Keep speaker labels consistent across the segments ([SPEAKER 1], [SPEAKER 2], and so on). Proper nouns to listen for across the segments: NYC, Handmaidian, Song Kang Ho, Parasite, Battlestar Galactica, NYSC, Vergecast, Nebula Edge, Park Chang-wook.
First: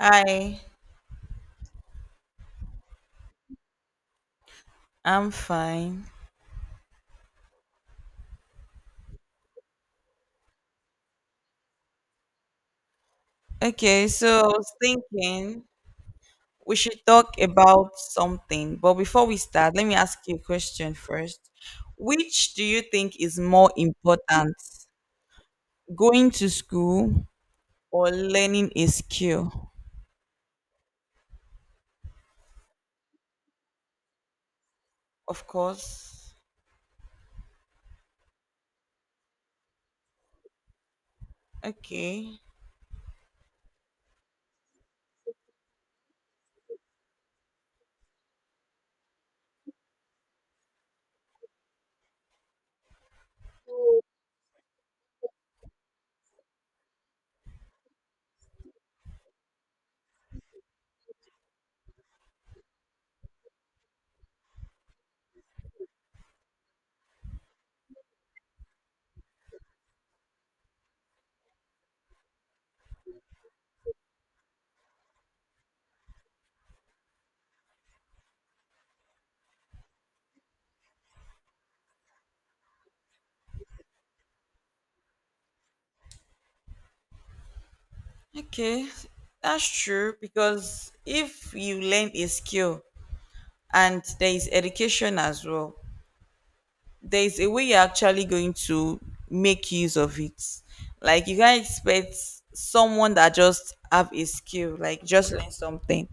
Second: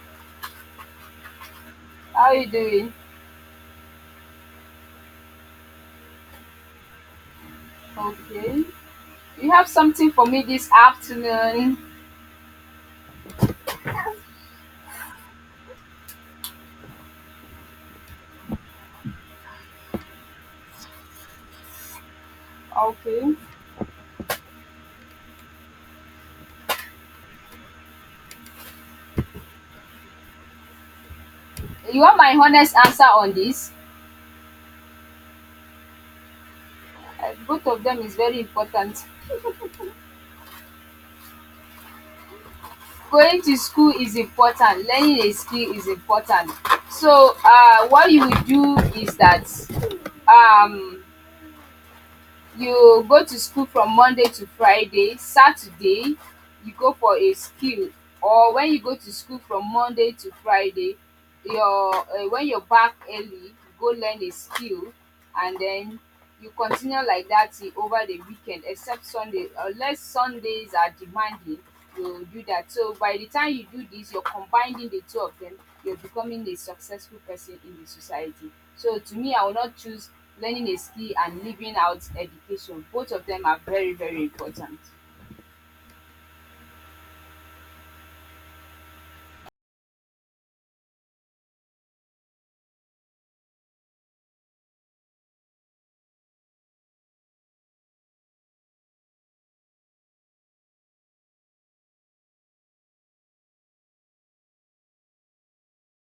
[SPEAKER 1] Hi,
[SPEAKER 2] How you doing?
[SPEAKER 1] I'm fine.
[SPEAKER 2] Okay. You have something for me this afternoon?
[SPEAKER 1] Okay, so I was thinking we should talk about something, but before we start, let me ask you a question first. Which do you think
[SPEAKER 2] Okay.
[SPEAKER 1] is more important, going to school or learning a skill?
[SPEAKER 2] You want my honest answer on this?
[SPEAKER 1] Of course.
[SPEAKER 2] Both of them is very important.
[SPEAKER 1] Okay.
[SPEAKER 2] Going to school is important. Learning a skill is important. So, what you will do is that um you go to school from Monday to Friday, Saturday you go for a skill, or when you go to school from Monday to Friday, your when you're back early, you go learn a skill, and then you continue like that till over the weekend except Sunday. Unless Sundays are demanding, you'll do that. So by the time you do this, you're combining the two of them, you're becoming a successful person in the society. So to me, I will not choose learning a skill and leaving out education. Both of them are very, very important.
[SPEAKER 1] Okay. That's true, because if you learn a skill and there is education as well, there's a way you're actually going to make use of it. Like, you can't expect someone that just have a skill, like just learn something.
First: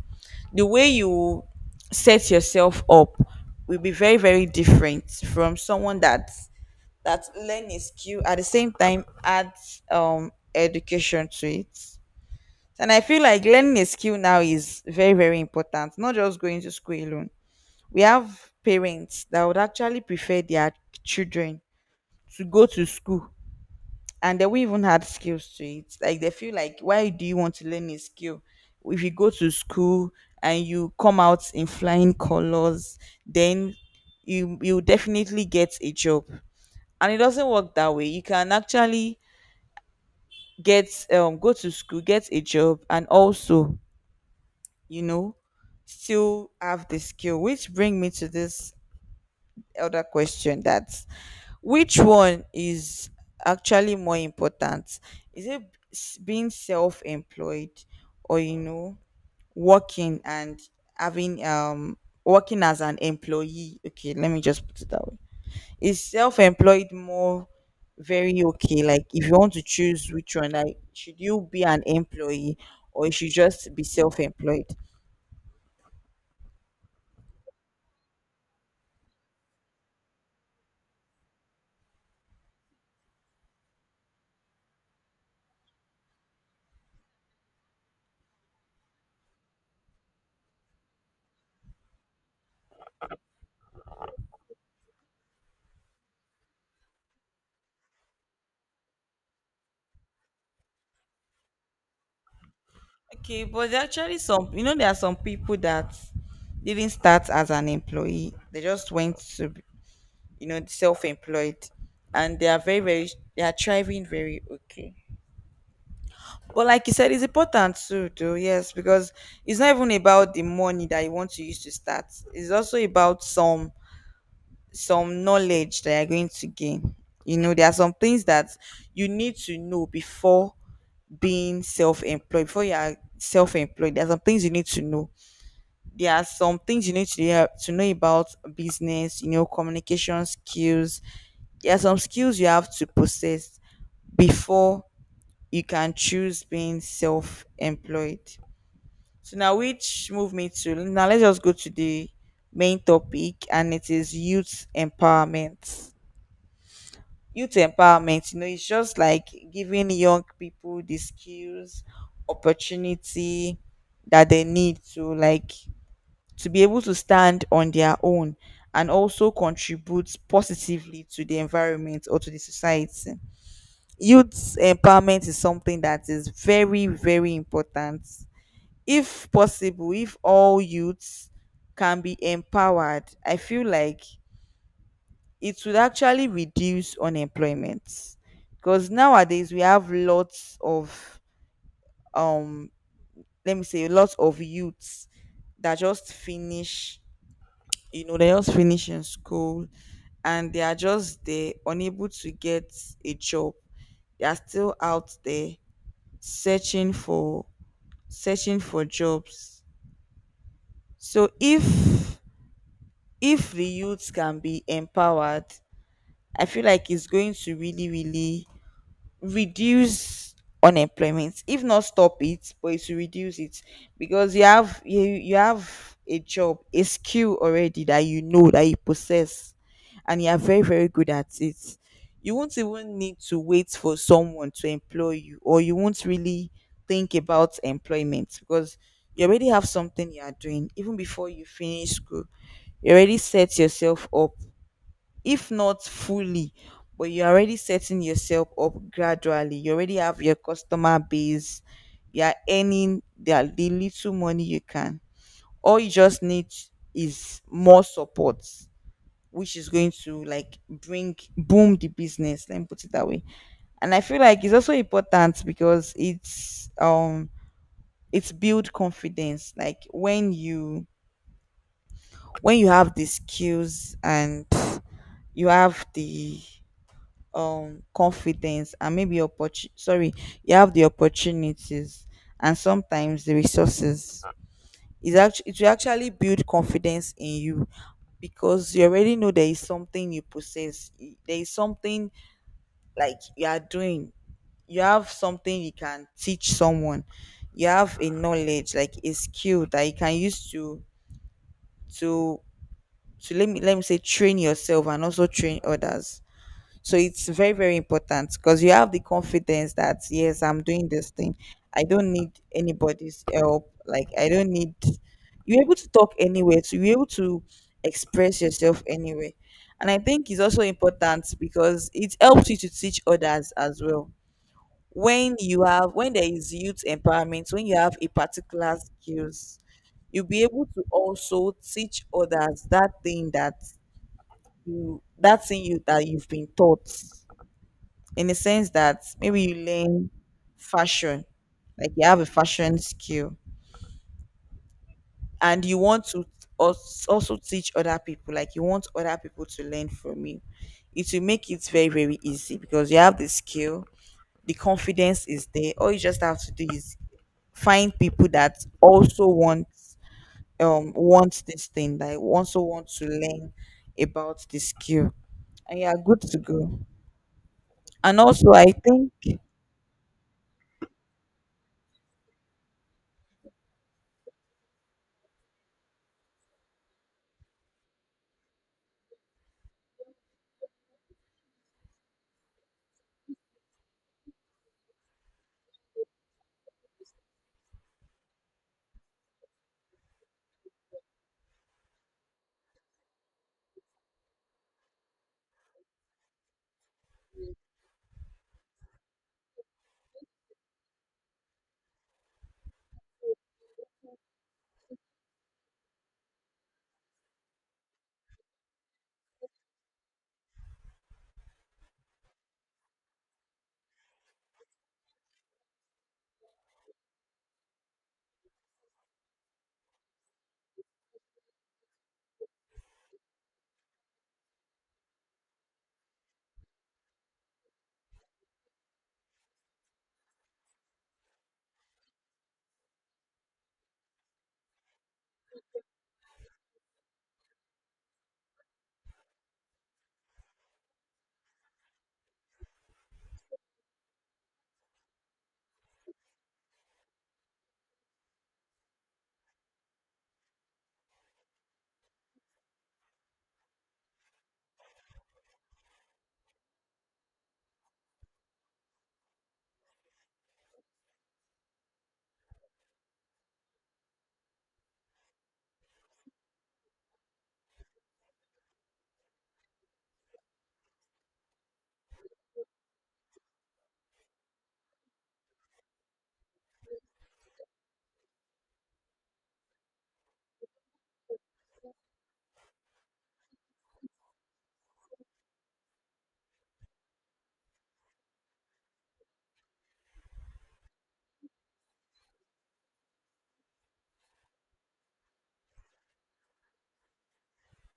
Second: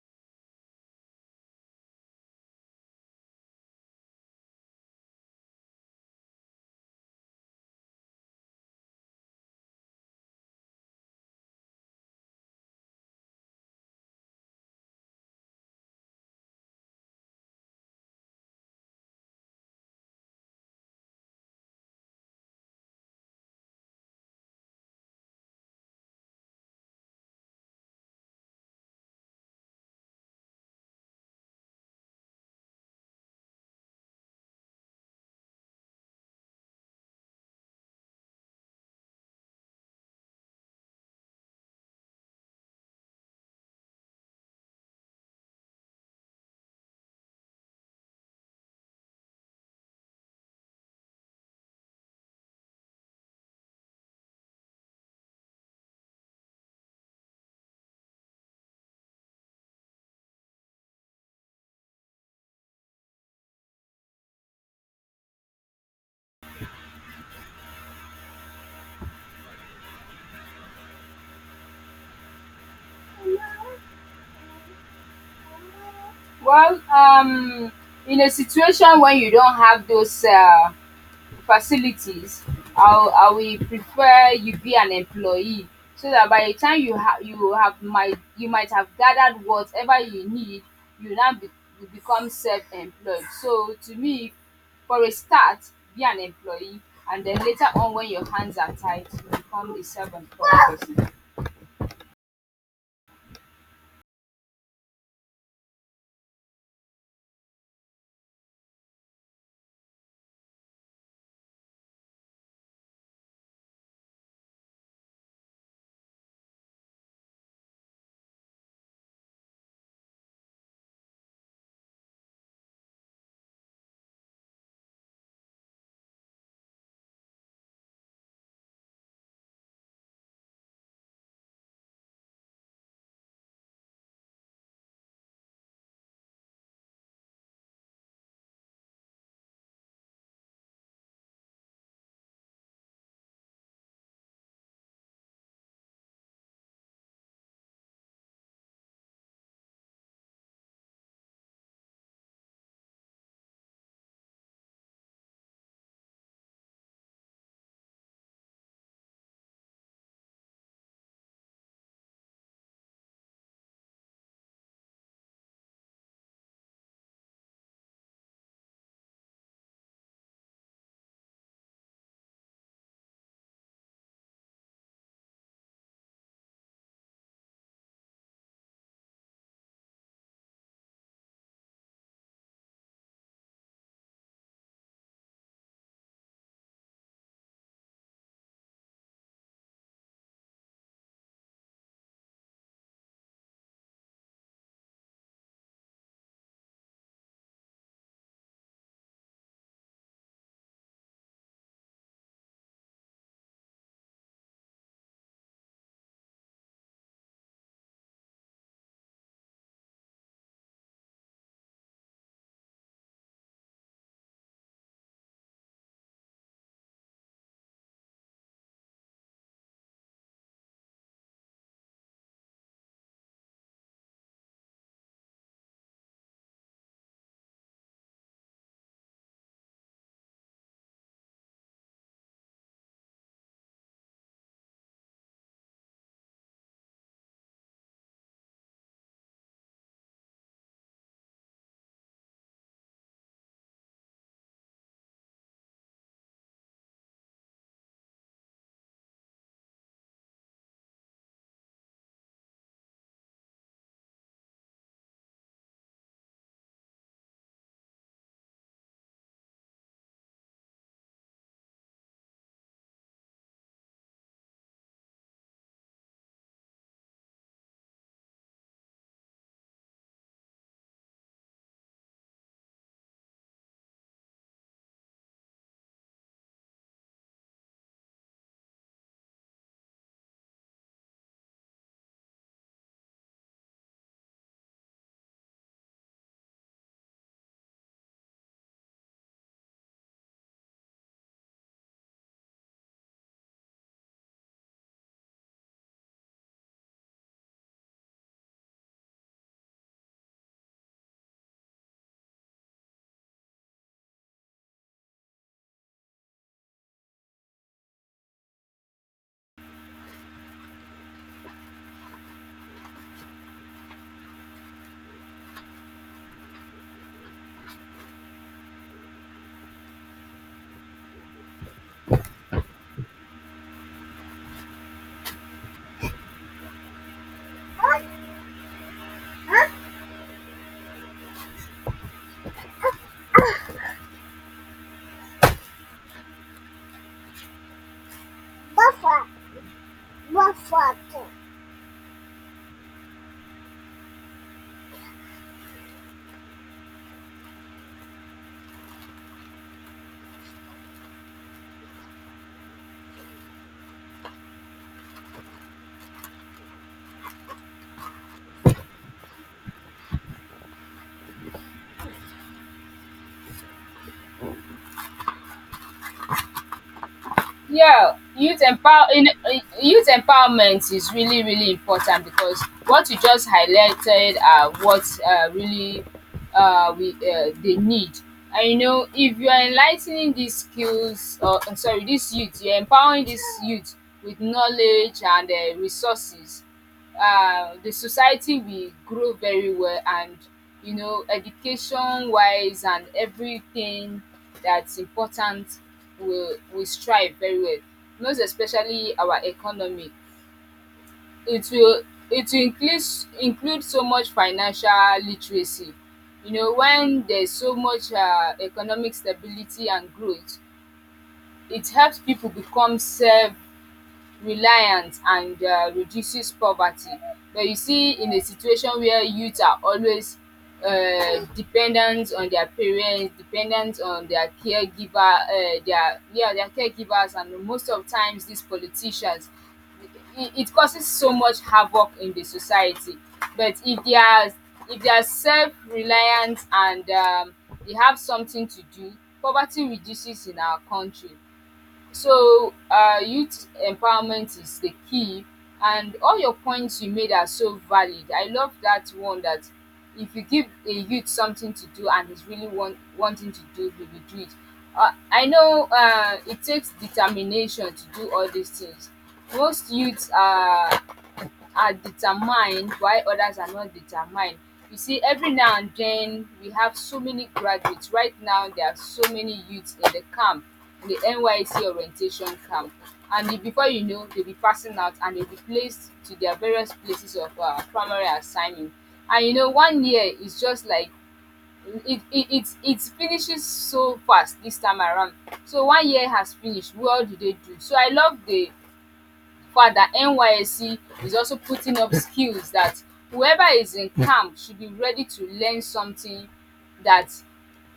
[SPEAKER 1] The way you set yourself up will be very, very different from someone that learn a skill at the same time add education to it. And I feel like learning a skill now is very, very important, not just going to school alone. We have parents that would actually prefer their children to go to school and they won't even add skills to it. Like, they feel like, why do you want to learn a skill? If you go to school and you come out in flying colors, then you definitely get a job. And it doesn't work that way. You can actually get go to school, get a job, and also, you know, still have the skill. Which bring me to this other question, that which one is actually more important? Is it being self-employed or, you know, working and having working as an employee? Okay, let me just put it that way. Is self-employed more very, okay, like if you want to choose which one, like should you be an employee or you should just be self-employed?
[SPEAKER 2] Well, in a situation when you don't have those facilities, I will prefer you be an employee, so that by the time you have might you might have gathered whatever you need, you now be, you become self-employed. So to me, for a start, be an employee, and then later on when your hands are tied, you become a self-employed
[SPEAKER 1] Okay, but there are actually some, you know, there are some people that didn't start as an employee. They just went to, you know, self-employed, and they are very very, they are thriving very okay. But like you said, it's important too though, yes, because it's not even about the money that you want to use to start. It's also about some knowledge that you're going to gain. You know, there are some things that you need to know before being self-employed. Before you are self-employed, there are some things you need to know. There are some things you need to, to know about business, you know, communication skills. There are some skills you have to possess before you can choose being self-employed. So now, which move me to now? Let's just go to the main topic, and it is youth empowerment. Youth empowerment, you know, it's just like giving young people the skills, opportunity that they need to, like, to be able to stand on their own and also contribute positively to the environment or to the society. Youth empowerment is something that is very, very important. If possible, if all youths can be empowered, I feel like it would actually reduce unemployment, because nowadays we have lots of, um let me say, lots of youths that just finish, you know, they just finish in school, and they are just there, unable to get a job. They are still out there searching for, searching for jobs. So if the youth can be empowered, I feel like it's going to really, really reduce unemployment, if not stop it, but it will reduce it. Because you have, you have a job, a skill already, that you know that you possess, and you are very, very good at it. You won't even need to wait for someone to employ you, or you won't really think about employment, because you already have something you are doing. Even before you finish school, you already set yourself up, if not fully, but you're already setting yourself up gradually. You already have your customer base, you're earning the little money you can. All you just need is more support, which is going to, like, bring boom the business, let me put it that way. And I feel like it's also important because it's build confidence. Like when you, when you have the skills and you have the confidence, and maybe sorry, you have the opportunities and sometimes the resources, is actually, it will actually build confidence in you, because you already know there is something you possess. There is something, like, you are doing. You have something you can teach someone. You have a knowledge, like a skill, that you can use to to, let me say, train yourself and also train others. So it's very, very important, because you have the confidence that, yes, I'm doing this thing. I don't need anybody's help. Like, I don't need, you're able to talk anywhere, to be able to express yourself anywhere. And I think it's also important because it helps you to teach others as well. When you have, when there is youth empowerment, when you have a particular skills, you'll be able to also teach others that thing that you, that thing you, that you've been taught, in the sense that maybe you learn fashion,
[SPEAKER 2] person.
[SPEAKER 1] like you have a fashion skill, and you want to also teach other people, like you want other people to learn from you. It will make it very, very easy, because you have the skill, the confidence is there. All you just have to do is find people that also want this thing, that also want to learn about the skill, and you are good to go.
[SPEAKER 2] Yeah,
[SPEAKER 1] And also, I think
[SPEAKER 2] youth empowerment is really really important, because what you just highlighted are what really we they need. And you know, if you are enlightening these skills, or sorry, this youth, you're empowering this youth with knowledge and resources, the society will grow very well, and you know, education wise and everything that's important will strive very well, most especially our economy. It will it will include include so much financial literacy. You know, when there's so much economic stability and growth, it helps people become self reliance and reduces poverty. But you see, in a situation where youth are always dependent on their parents, dependent on their caregivers, and most of times these politicians, it causes so much havoc in the society. But if they are, if they are self reliant, and they have something to do, poverty reduces in our country. So youth empowerment is the key, and all your points you made are so valid. I love that one, that if you give a youth something to do and he's really wanting to do, he will do it. I know it takes determination to do all these things. Most youths are determined, while others are not determined. You see, every now and then we have so many graduates. Right now, there are so many youths in the camp, in the NYC orientation camp. And before you know, they'll be passing out and they'll be placed to their various places of primary assignment. And you know, one year is just like it finishes so fast this time around. So one year has finished. What do they do? So I love the Further, NYSC is also putting up skills, that whoever is in camp should be ready to learn something, that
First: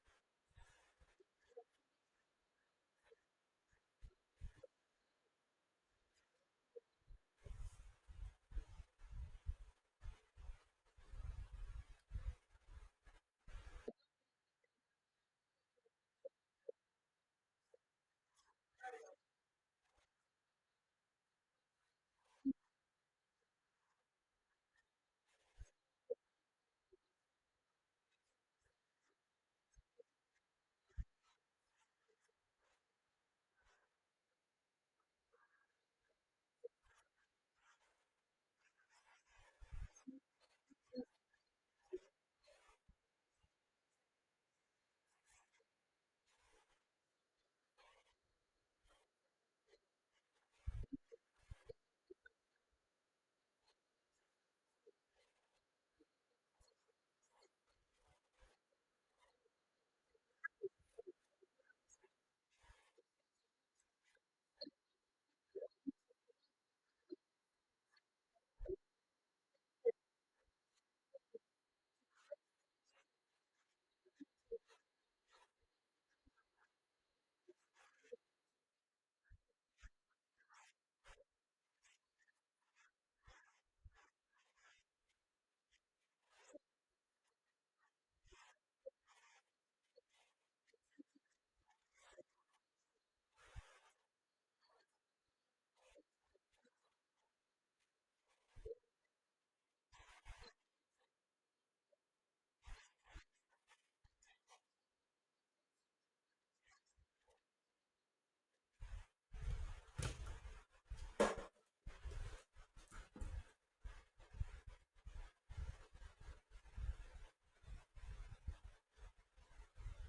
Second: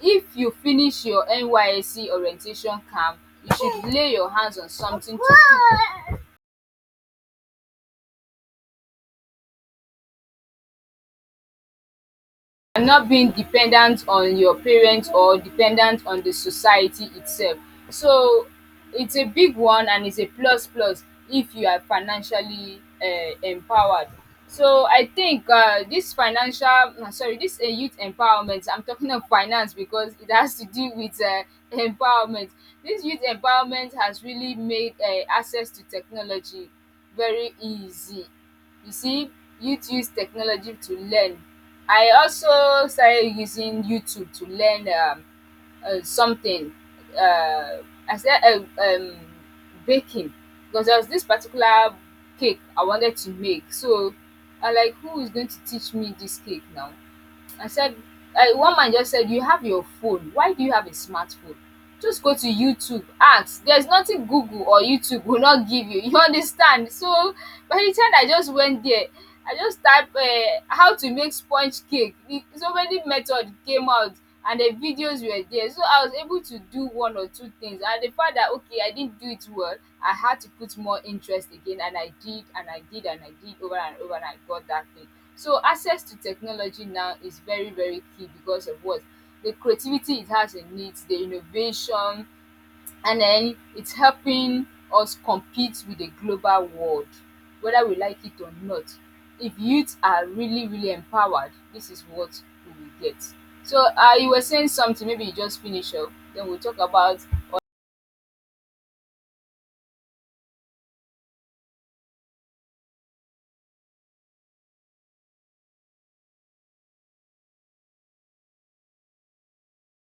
[SPEAKER 2] if you finish your NYSC orientation camp, you should lay your hands on something to do, and not being dependent on your parents or dependent on the society itself. So it's a big one, and it's a plus plus if you are financially empowered. So I think this financial, sorry, this youth empowerment. I'm talking of finance because it has to do with empowerment. This youth empowerment has really made access to technology very easy. You see, youth use technology to learn. I also started using YouTube to learn something. uh, i said, uh, um, Baking, because there was this particular cake I wanted to make. So I like, who is going to teach me this cake now? I said, one man just said, "You have your phone. Why do you have a smartphone? Just go to YouTube, ask. There's nothing Google or YouTube will not give you." You understand? So by the time I just went there, I just typed how to make sponge cake. So many methods came out, and the videos were there. So I was able to do one or two things. And the fact that, okay, I didn't do it well, I had to put more interest again. And I did, and I did, and I did over and over, and I got that thing. So access to technology now is very, very key, because of what? The creativity it has in it, the innovation, and then it's helping us compete with the global world, whether we like it or not. If youth are really, really empowered, this is what we will get. So you were saying something, maybe you just finish up, then we'll talk about